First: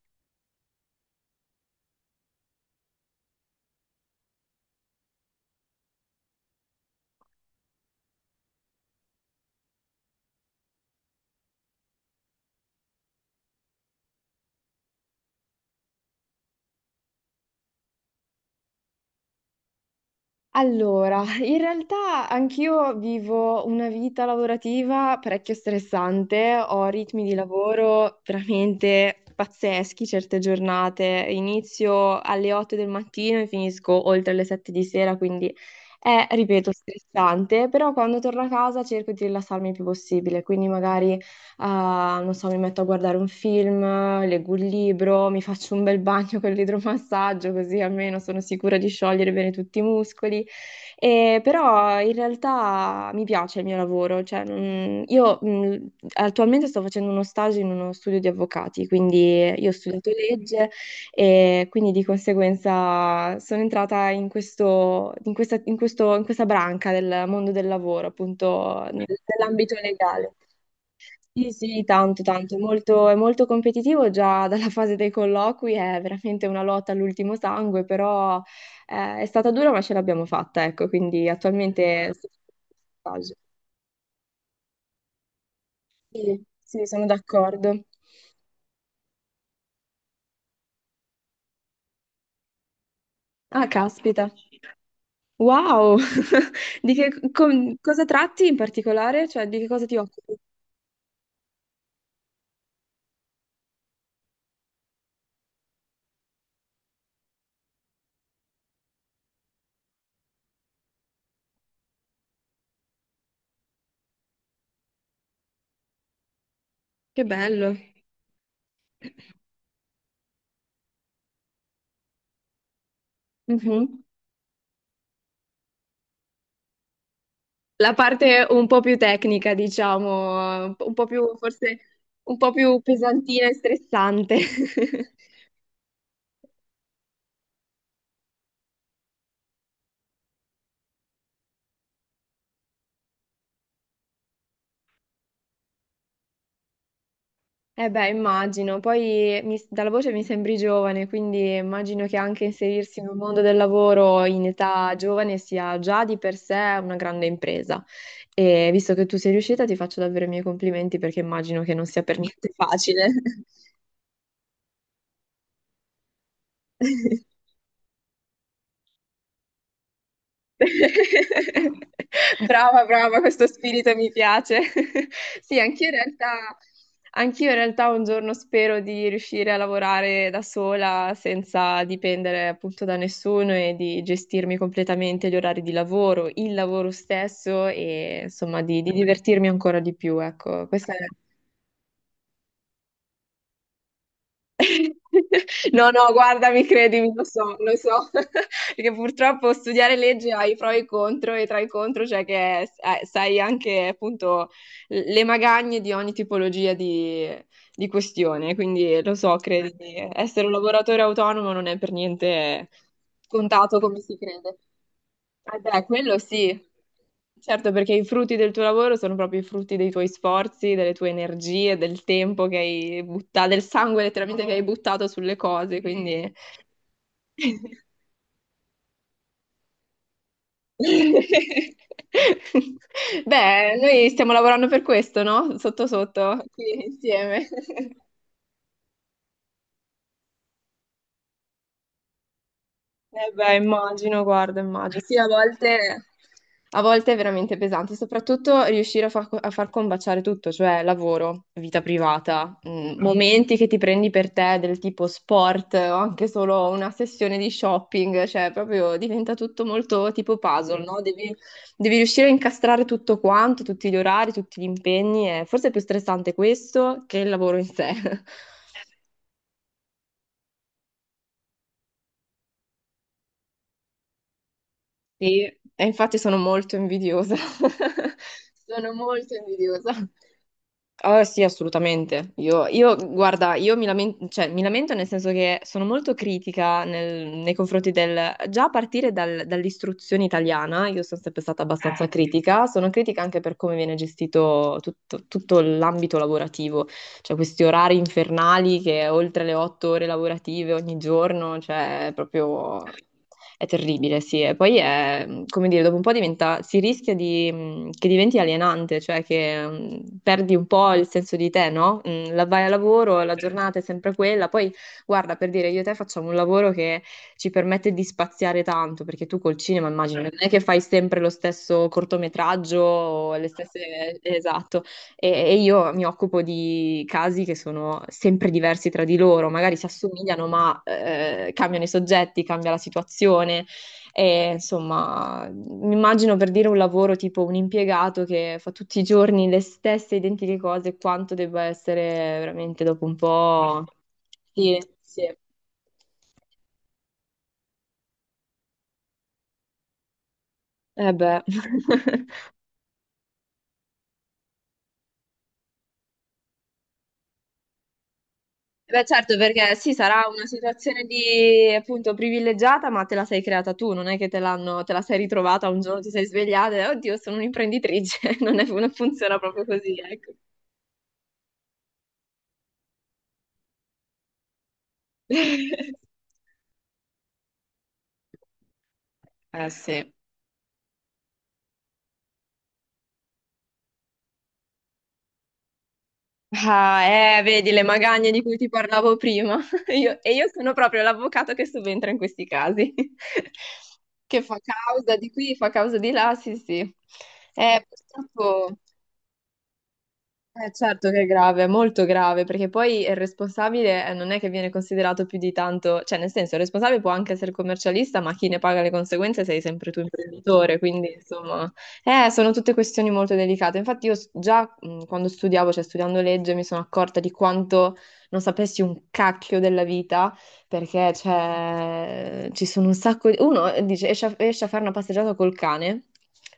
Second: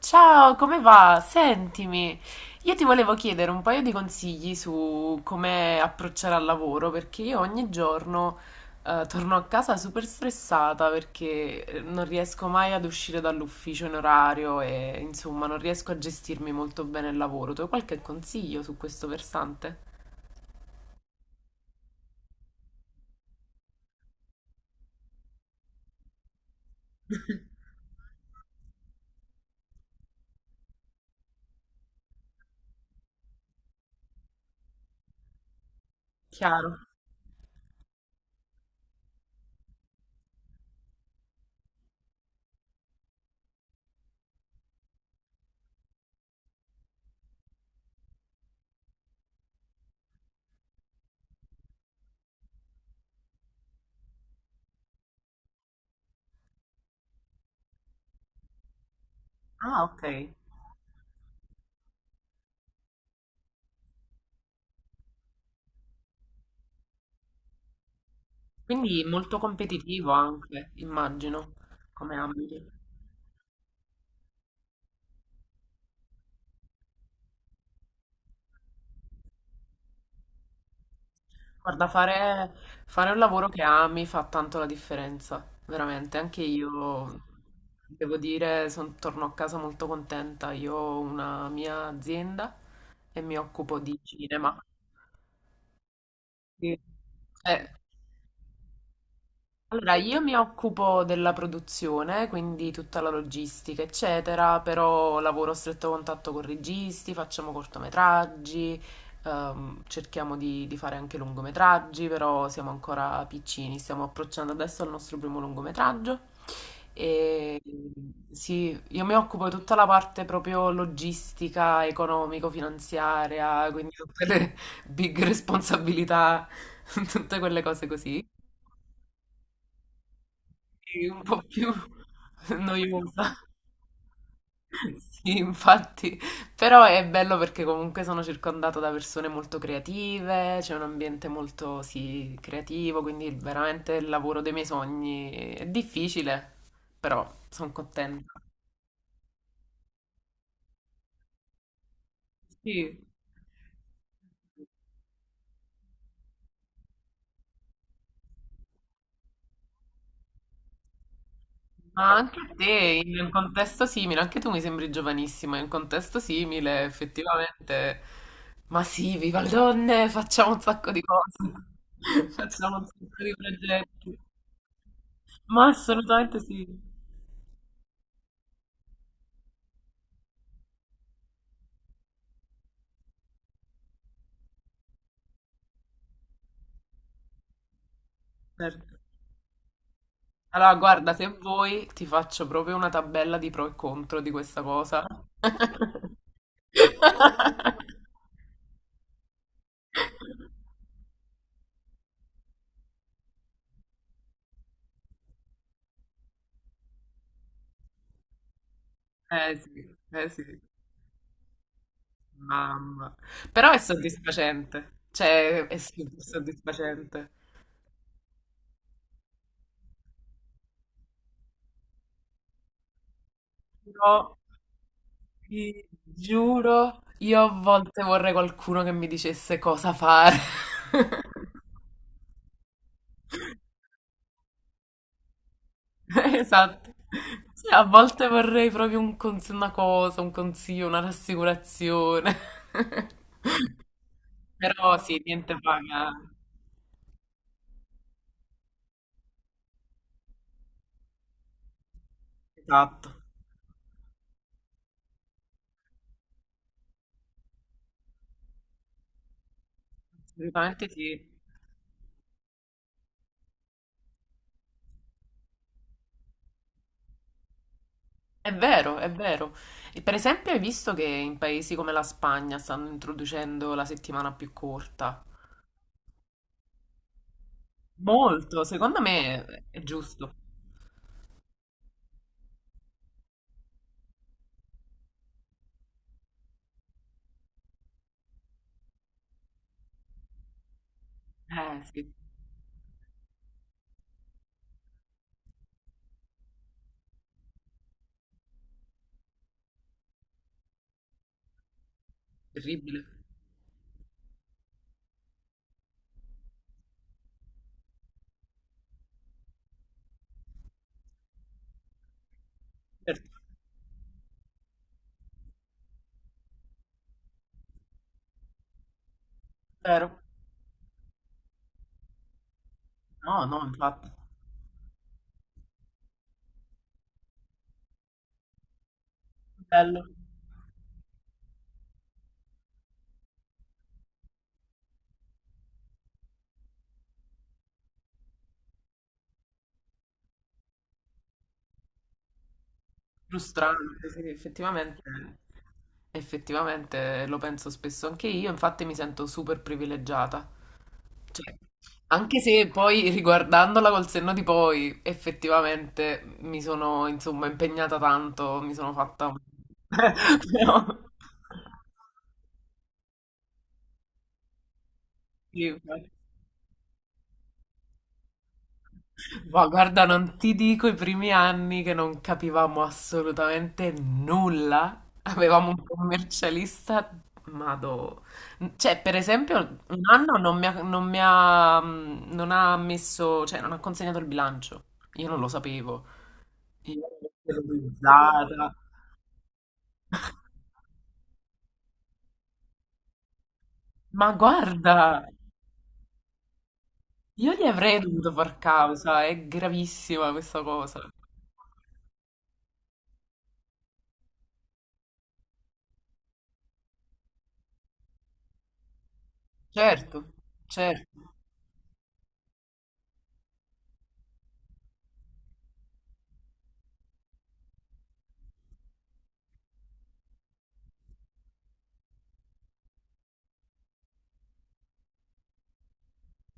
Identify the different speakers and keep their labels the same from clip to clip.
Speaker 1: Ciao, come va? Sentimi, io ti volevo chiedere un paio di consigli su come approcciare al lavoro, perché io ogni giorno torno a casa super stressata perché non riesco mai ad uscire dall'ufficio in orario e insomma non riesco a gestirmi molto bene il lavoro. Tu hai qualche consiglio su questo versante?
Speaker 2: Allora, in realtà anch'io vivo una vita lavorativa parecchio stressante, ho ritmi di lavoro veramente pazzeschi certe giornate, inizio alle 8 del mattino e finisco oltre le 7 di sera, quindi è, ripeto,
Speaker 1: Chiaro.
Speaker 2: stressante, però quando torno a casa cerco di rilassarmi il più possibile, quindi magari, ah, non so, mi metto a guardare un film, leggo un libro, mi faccio un bel bagno con l'idromassaggio, così almeno sono sicura di sciogliere bene tutti i muscoli. E però in realtà mi piace il mio lavoro, cioè, io attualmente sto facendo uno stage in uno studio di avvocati, quindi io ho
Speaker 1: Ah,
Speaker 2: studiato
Speaker 1: ok.
Speaker 2: legge e quindi di conseguenza sono entrata in questa branca del mondo del lavoro, appunto
Speaker 1: Quindi molto
Speaker 2: nell'ambito
Speaker 1: competitivo
Speaker 2: legale.
Speaker 1: anche,
Speaker 2: Sì,
Speaker 1: immagino,
Speaker 2: sì,
Speaker 1: come
Speaker 2: tanto, tanto, è
Speaker 1: ambito.
Speaker 2: molto, è molto competitivo già dalla fase dei colloqui, è veramente una lotta all'ultimo sangue, però è stata dura ma ce l'abbiamo fatta, ecco, quindi
Speaker 1: Guarda,
Speaker 2: attualmente...
Speaker 1: fare un lavoro che ami fa tanto la differenza, veramente.
Speaker 2: Sì,
Speaker 1: Anche
Speaker 2: sì, sono
Speaker 1: io,
Speaker 2: d'accordo.
Speaker 1: devo dire, torno a casa molto contenta. Io ho una mia azienda e mi
Speaker 2: Ah,
Speaker 1: occupo di
Speaker 2: caspita.
Speaker 1: cinema.
Speaker 2: Wow!
Speaker 1: Sì.
Speaker 2: Di che
Speaker 1: Eh,
Speaker 2: cosa tratti in particolare? Cioè, di che cosa
Speaker 1: Allora,
Speaker 2: ti
Speaker 1: io mi
Speaker 2: occupi?
Speaker 1: occupo della produzione, quindi tutta la logistica, eccetera, però lavoro a stretto contatto con registi, facciamo cortometraggi, cerchiamo di fare anche lungometraggi, però siamo ancora piccini, stiamo approcciando adesso al nostro primo lungometraggio
Speaker 2: Che
Speaker 1: e
Speaker 2: bello.
Speaker 1: sì, io mi occupo di tutta la parte proprio logistica, economico-finanziaria, quindi
Speaker 2: Mhm.
Speaker 1: tutte le big responsabilità, tutte quelle cose
Speaker 2: La
Speaker 1: così.
Speaker 2: parte un po' più tecnica, diciamo, un po'
Speaker 1: Sì, un
Speaker 2: più
Speaker 1: po' più
Speaker 2: forse un po' più
Speaker 1: noiosa.
Speaker 2: pesantina e stressante.
Speaker 1: Sì, infatti, però è bello perché comunque sono circondata da persone molto creative, c'è un ambiente molto, sì, creativo, quindi veramente il lavoro dei miei sogni è difficile, però sono
Speaker 2: Eh beh,
Speaker 1: contenta.
Speaker 2: immagino. Poi dalla voce mi sembri giovane, quindi immagino che anche
Speaker 1: Sì.
Speaker 2: inserirsi nel mondo del lavoro in età giovane sia già di per sé una grande impresa. E visto che tu sei riuscita, ti faccio davvero i miei complimenti perché immagino che non sia
Speaker 1: Ma
Speaker 2: per
Speaker 1: anche
Speaker 2: niente
Speaker 1: te,
Speaker 2: facile.
Speaker 1: in un contesto simile, anche tu mi sembri giovanissima, in un contesto simile, effettivamente. Ma sì, viva le donne, facciamo un sacco di cose, facciamo
Speaker 2: Brava,
Speaker 1: un
Speaker 2: brava,
Speaker 1: sacco di
Speaker 2: questo spirito mi
Speaker 1: progetti.
Speaker 2: piace. Sì,
Speaker 1: Ma assolutamente sì,
Speaker 2: anch'io in realtà un giorno spero di riuscire a lavorare da sola senza dipendere appunto da nessuno e di gestirmi completamente gli orari di lavoro, il lavoro stesso e insomma di,
Speaker 1: certo.
Speaker 2: divertirmi ancora di più. Ecco,
Speaker 1: Allora,
Speaker 2: questa è.
Speaker 1: guarda, se vuoi ti faccio proprio una tabella di pro e contro di questa cosa.
Speaker 2: No, no, guardami, credimi, lo so, perché purtroppo studiare legge ha i pro e i contro, e tra i contro c'è che sai anche appunto le magagne di ogni tipologia di questione, quindi lo so,
Speaker 1: Sì,
Speaker 2: credimi,
Speaker 1: eh sì,
Speaker 2: essere un lavoratore autonomo non è per niente
Speaker 1: mamma. Però
Speaker 2: scontato
Speaker 1: è
Speaker 2: come si crede.
Speaker 1: soddisfacente,
Speaker 2: Eh
Speaker 1: cioè è
Speaker 2: beh,
Speaker 1: super
Speaker 2: quello sì,
Speaker 1: soddisfacente.
Speaker 2: certo, perché i frutti del tuo lavoro sono proprio i frutti dei tuoi sforzi, delle tue energie, del tempo che hai buttato, del sangue
Speaker 1: giuro,
Speaker 2: letteralmente che hai buttato sulle cose,
Speaker 1: Ti
Speaker 2: quindi...
Speaker 1: giuro, io a volte vorrei qualcuno che mi dicesse cosa fare.
Speaker 2: Beh, noi stiamo lavorando per questo, no? Sotto sotto, qui
Speaker 1: Esatto.
Speaker 2: insieme.
Speaker 1: Sì, a volte vorrei proprio una cosa, un consiglio, una rassicurazione.
Speaker 2: Eh beh, immagino, guarda,
Speaker 1: Però
Speaker 2: immagino. Sì,
Speaker 1: sì,
Speaker 2: a
Speaker 1: niente
Speaker 2: volte,
Speaker 1: paga.
Speaker 2: a volte è veramente pesante, soprattutto riuscire a far combaciare tutto, cioè lavoro, vita privata,
Speaker 1: Esatto.
Speaker 2: momenti che ti prendi per te del tipo sport o anche solo una sessione di shopping, cioè proprio diventa tutto molto tipo puzzle,
Speaker 1: Assolutamente
Speaker 2: no?
Speaker 1: sì.
Speaker 2: Devi riuscire a incastrare tutto quanto, tutti gli orari, tutti gli impegni, e forse è più stressante questo che il lavoro in sé.
Speaker 1: È vero, è vero. E per esempio, hai visto che in paesi come la Spagna stanno introducendo la settimana più corta?
Speaker 2: Sì, e infatti sono molto invidiosa.
Speaker 1: Molto,
Speaker 2: Sono
Speaker 1: secondo
Speaker 2: molto
Speaker 1: me è
Speaker 2: invidiosa.
Speaker 1: giusto.
Speaker 2: Ah, sì, assolutamente. Io, guarda, io mi lamento, cioè, mi lamento nel senso che sono molto critica nei confronti del... Già a partire dall'istruzione italiana, io sono sempre stata
Speaker 1: Eh
Speaker 2: abbastanza
Speaker 1: sì,
Speaker 2: critica. Sono critica anche per come viene gestito tutto tutto l'ambito lavorativo cioè questi orari infernali che oltre le 8 ore lavorative ogni giorno, cioè è proprio
Speaker 1: terribile.
Speaker 2: è terribile, sì. E poi è, come dire, dopo un po' diventa, si rischia di, che diventi alienante, cioè che perdi un po' il senso di te, no? La vai a lavoro, la
Speaker 1: Tutto,
Speaker 2: giornata è sempre quella, poi guarda, per dire, io e te facciamo un lavoro che ci permette di spaziare tanto, perché tu col cinema
Speaker 1: vero?
Speaker 2: immagino, non è che fai sempre lo stesso cortometraggio o
Speaker 1: No,
Speaker 2: le
Speaker 1: no, infatti.
Speaker 2: stesse... Esatto. E io mi occupo di casi che sono sempre diversi tra di loro, magari si
Speaker 1: Bello,
Speaker 2: assomigliano, ma cambiano i soggetti, cambia la situazione. E, insomma, mi immagino per dire un lavoro tipo un impiegato che fa tutti i giorni le stesse identiche cose, quanto debba essere veramente dopo un po'.
Speaker 1: frustrante, sì,
Speaker 2: Sì,
Speaker 1: effettivamente.
Speaker 2: sì.
Speaker 1: Effettivamente lo penso spesso anche io, infatti mi sento super privilegiata.
Speaker 2: Eh beh.
Speaker 1: Cioè, anche se poi riguardandola col senno di poi, effettivamente mi sono insomma impegnata tanto, mi sono
Speaker 2: Beh,
Speaker 1: fatta
Speaker 2: certo,
Speaker 1: un...
Speaker 2: perché sì, sarà una situazione
Speaker 1: Però,
Speaker 2: di appunto privilegiata, ma te la sei creata tu, non è che te l'hanno, te la sei ritrovata
Speaker 1: sì,
Speaker 2: un giorno, ti sei svegliata e oddio, sono un'imprenditrice, non funziona proprio
Speaker 1: ma
Speaker 2: così,
Speaker 1: guarda,
Speaker 2: ecco.
Speaker 1: non ti dico i primi anni che non capivamo assolutamente nulla. Avevamo un commercialista, mado. Cioè, per
Speaker 2: Eh
Speaker 1: esempio, un
Speaker 2: sì.
Speaker 1: anno non mi ha, non ha messo, cioè, non ha consegnato il bilancio. Io non lo sapevo. Io
Speaker 2: Ah,
Speaker 1: l'ho
Speaker 2: vedi le magagne di cui ti
Speaker 1: terrorizzata.
Speaker 2: parlavo prima. E io sono proprio l'avvocato che subentra in questi casi,
Speaker 1: Ma
Speaker 2: che fa
Speaker 1: guarda,
Speaker 2: causa di qui, fa causa di là, sì, sì.
Speaker 1: io gli avrei dovuto far
Speaker 2: Purtroppo.
Speaker 1: causa, è gravissima questa cosa.
Speaker 2: Certo che è grave, è molto grave, perché poi il responsabile non è che viene considerato più di tanto, cioè nel senso il responsabile può anche essere commercialista, ma chi ne paga le conseguenze sei sempre tu
Speaker 1: Certo,
Speaker 2: imprenditore, quindi
Speaker 1: certo.
Speaker 2: insomma, sono tutte questioni molto delicate. Infatti io già quando studiavo, cioè studiando legge, mi sono accorta di quanto non sapessi un cacchio della vita perché cioè, ci sono un sacco di... Uno dice, esci a fare una passeggiata col cane,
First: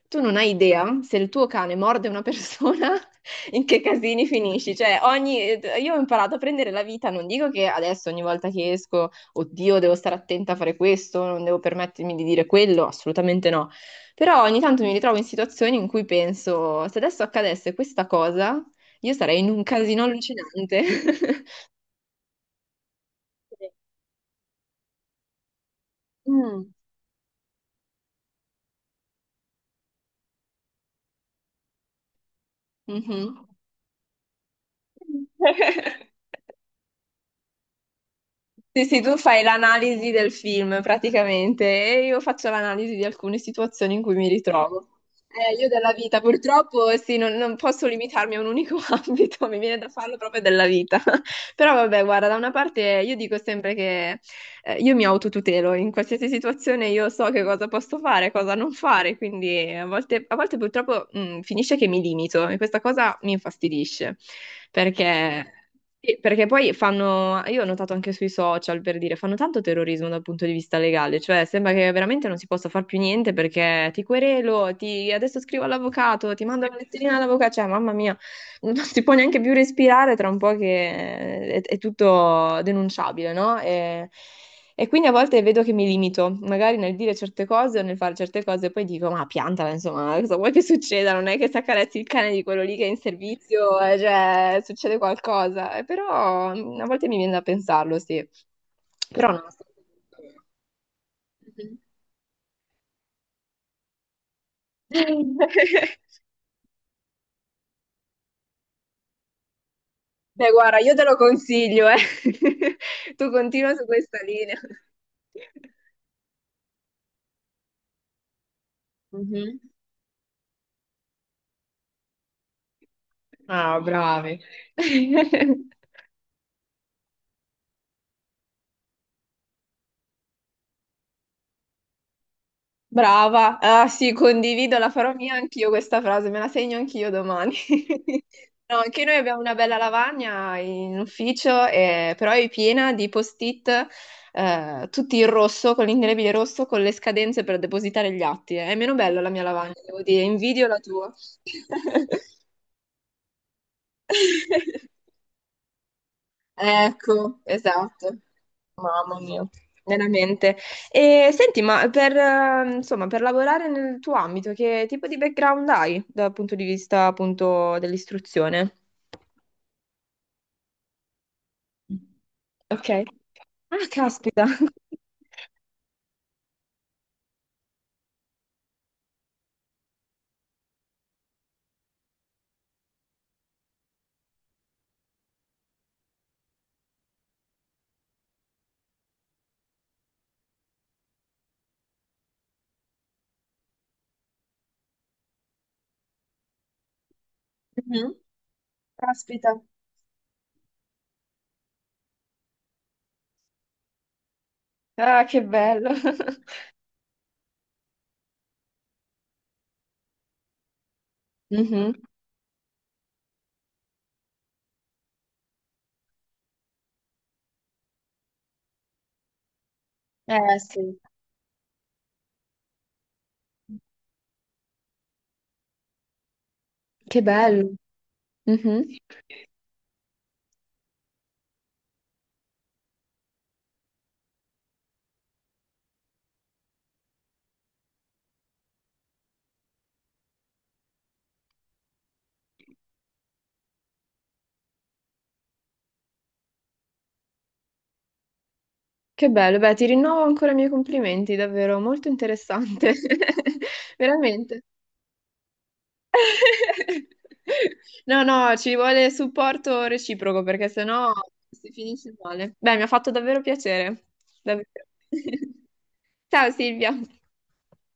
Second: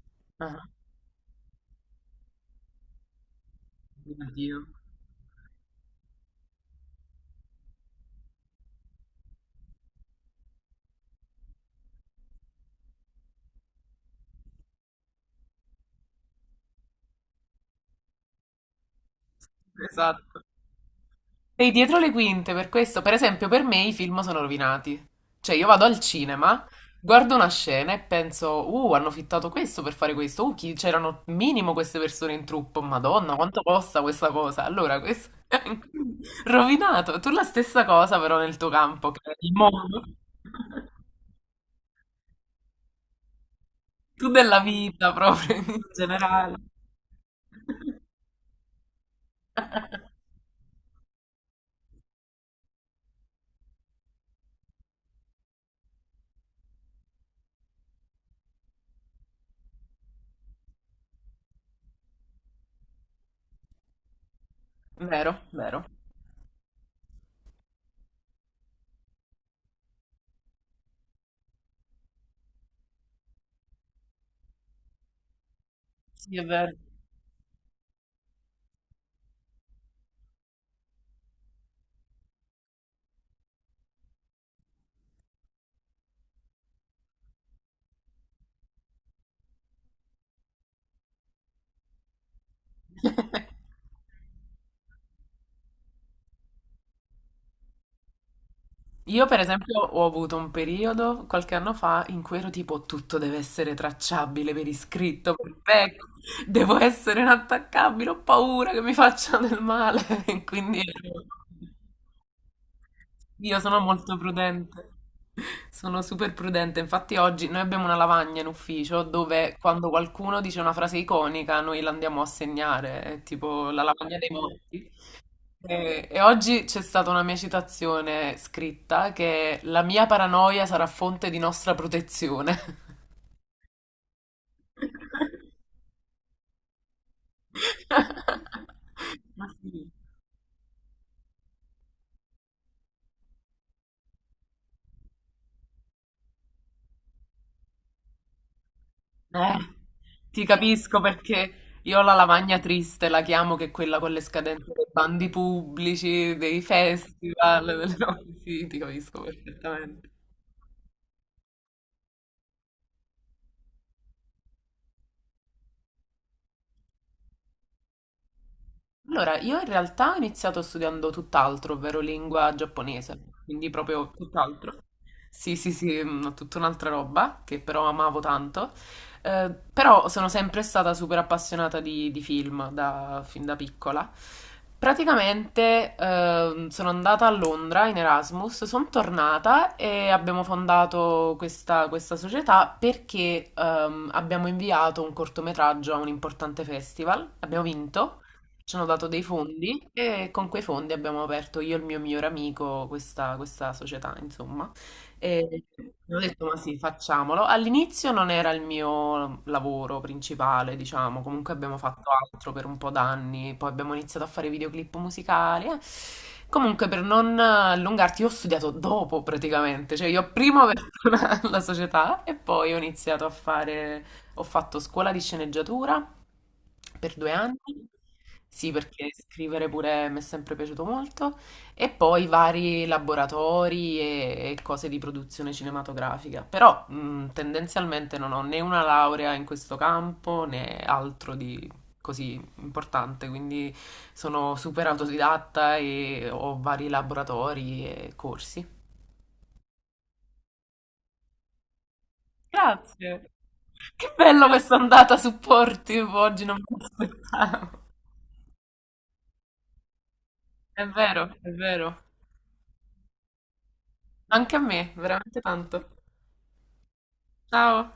Speaker 2: tu non hai
Speaker 1: Ah,
Speaker 2: idea se il tuo cane morde una persona, in che
Speaker 1: mio
Speaker 2: casini
Speaker 1: Dio.
Speaker 2: finisci. Cioè, ogni... Io ho imparato a prendere la vita, non dico che adesso ogni volta che esco, oddio, devo stare attenta a fare questo, non devo permettermi di dire quello, assolutamente no. Però ogni tanto mi ritrovo in situazioni in cui penso, se adesso accadesse questa cosa, io sarei in un casino
Speaker 1: Esatto.
Speaker 2: allucinante.
Speaker 1: Sei dietro le quinte per questo. Per esempio, per
Speaker 2: Sì.
Speaker 1: me i film sono rovinati. Cioè, io vado al cinema,
Speaker 2: Mm.
Speaker 1: guardo una scena e penso, hanno fittato questo per fare questo. C'erano minimo queste persone in truppo. Madonna,
Speaker 2: Mhm.
Speaker 1: quanto costa questa cosa? Allora, questo è rovinato. Tu la stessa cosa, però, nel tuo
Speaker 2: Sì, sì,
Speaker 1: campo,
Speaker 2: tu
Speaker 1: che è
Speaker 2: fai
Speaker 1: il mondo.
Speaker 2: l'analisi del film praticamente e io faccio l'analisi di alcune situazioni in cui mi
Speaker 1: Tu della
Speaker 2: ritrovo.
Speaker 1: vita, proprio,
Speaker 2: Io
Speaker 1: in
Speaker 2: della vita,
Speaker 1: generale.
Speaker 2: purtroppo, sì, non posso limitarmi a un unico ambito, mi viene da farlo proprio della vita. Però vabbè, guarda, da una parte io dico sempre che io mi autotutelo, in qualsiasi situazione io so che cosa posso fare, cosa non fare, quindi a volte purtroppo finisce che mi limito e questa cosa mi infastidisce,
Speaker 1: Vero,
Speaker 2: perché...
Speaker 1: vero.
Speaker 2: Sì, perché poi fanno, io ho notato anche sui social per dire, fanno tanto terrorismo dal punto di vista legale, cioè sembra che veramente non si possa far più niente perché ti querelo, ti, adesso scrivo all'avvocato,
Speaker 1: Sì,
Speaker 2: ti
Speaker 1: è
Speaker 2: mando
Speaker 1: vero.
Speaker 2: la letterina all'avvocato, cioè mamma mia, non si può neanche più respirare tra un po' che è tutto denunciabile, no? E quindi a volte vedo che mi limito, magari nel dire certe cose o nel fare certe cose, e poi dico, ma piantala, insomma, cosa vuoi che succeda? Non è che se accarezzi il cane di quello lì che è in servizio, cioè, succede qualcosa. Però a volte mi viene da pensarlo, sì.
Speaker 1: Io
Speaker 2: Però
Speaker 1: per
Speaker 2: no.
Speaker 1: esempio ho avuto un periodo qualche anno fa in cui ero tipo tutto deve essere tracciabile per iscritto,
Speaker 2: Mhm.
Speaker 1: perfetto, devo essere inattaccabile, ho paura che mi facciano del male,
Speaker 2: Beh, guarda,
Speaker 1: quindi
Speaker 2: io te lo consiglio, eh. Tu
Speaker 1: io
Speaker 2: continua
Speaker 1: sono
Speaker 2: su
Speaker 1: molto
Speaker 2: questa linea.
Speaker 1: prudente, sono super prudente, infatti oggi noi abbiamo una lavagna in ufficio dove
Speaker 2: Mhm.
Speaker 1: quando qualcuno dice una frase iconica noi la andiamo a segnare, è tipo
Speaker 2: Ah,
Speaker 1: la lavagna dei
Speaker 2: bravi.
Speaker 1: morti. E oggi c'è stata una mia citazione scritta che la mia paranoia sarà fonte di nostra protezione.
Speaker 2: Brava, ah sì, condivido, la farò mia anch'io questa frase, me la segno anch'io domani. No, anche noi abbiamo
Speaker 1: Ma
Speaker 2: una bella
Speaker 1: sì.
Speaker 2: lavagna in ufficio, però è piena di post-it, tutti in rosso, con l'indelebile rosso, con le scadenze per depositare gli atti. È meno bella la mia
Speaker 1: Eh,
Speaker 2: lavagna, devo dire,
Speaker 1: ti
Speaker 2: invidio la
Speaker 1: capisco
Speaker 2: tua.
Speaker 1: perché io ho la lavagna triste, la chiamo, che è quella con le scadenze dei bandi pubblici, dei
Speaker 2: Ecco,
Speaker 1: festival, delle
Speaker 2: esatto.
Speaker 1: robe. Sì, ti
Speaker 2: Mamma
Speaker 1: capisco
Speaker 2: mia,
Speaker 1: perfettamente.
Speaker 2: veramente. E senti, ma insomma, per lavorare nel tuo ambito, che tipo di background hai dal punto di vista appunto dell'istruzione?
Speaker 1: Allora, io in realtà ho iniziato studiando tutt'altro, ovvero lingua
Speaker 2: Ok.
Speaker 1: giapponese, quindi
Speaker 2: Ah,
Speaker 1: proprio
Speaker 2: caspita.
Speaker 1: tutt'altro. Sì, sì, sì, tutta un'altra roba che però amavo tanto. Però sono sempre stata super appassionata di film fin da piccola. Praticamente sono andata a Londra in Erasmus, sono tornata e abbiamo fondato questa società perché abbiamo inviato un cortometraggio a un importante festival, abbiamo
Speaker 2: Mhm.
Speaker 1: vinto, ci hanno dato dei
Speaker 2: Caspita.
Speaker 1: fondi e con quei fondi abbiamo aperto io e il mio migliore amico questa società, insomma.
Speaker 2: Ah, che
Speaker 1: E
Speaker 2: bello.
Speaker 1: ho detto, ma sì, facciamolo. All'inizio non era il mio lavoro principale, diciamo, comunque abbiamo
Speaker 2: Mhm.
Speaker 1: fatto altro per un po' d'anni, poi abbiamo iniziato a fare videoclip musicali. Eh. Comunque, per non allungarti, io ho studiato dopo praticamente, cioè io
Speaker 2: Eh
Speaker 1: prima ho aperto
Speaker 2: sì.
Speaker 1: la società e poi ho iniziato a fare, ho fatto scuola di sceneggiatura per
Speaker 2: Che
Speaker 1: 2 anni.
Speaker 2: bello.
Speaker 1: Sì,
Speaker 2: Mhm.
Speaker 1: perché scrivere pure mi è sempre piaciuto molto. E poi vari laboratori e cose di produzione cinematografica. Però tendenzialmente non ho né una laurea in questo campo né altro di così importante. Quindi sono super autodidatta e ho vari laboratori e corsi.
Speaker 2: Che bello. Beh, ti rinnovo ancora i miei complimenti, davvero molto interessante.
Speaker 1: Grazie. Che bello
Speaker 2: Veramente.
Speaker 1: questa andata supportive oggi, non me l'aspettavo.
Speaker 2: No, no, ci vuole supporto reciproco perché
Speaker 1: È
Speaker 2: sennò
Speaker 1: vero, è
Speaker 2: si
Speaker 1: vero.
Speaker 2: finisce male. Beh, mi ha fatto davvero piacere.
Speaker 1: Anche a
Speaker 2: Davvero.
Speaker 1: me, veramente tanto.
Speaker 2: Ciao Silvia.
Speaker 1: Ciao.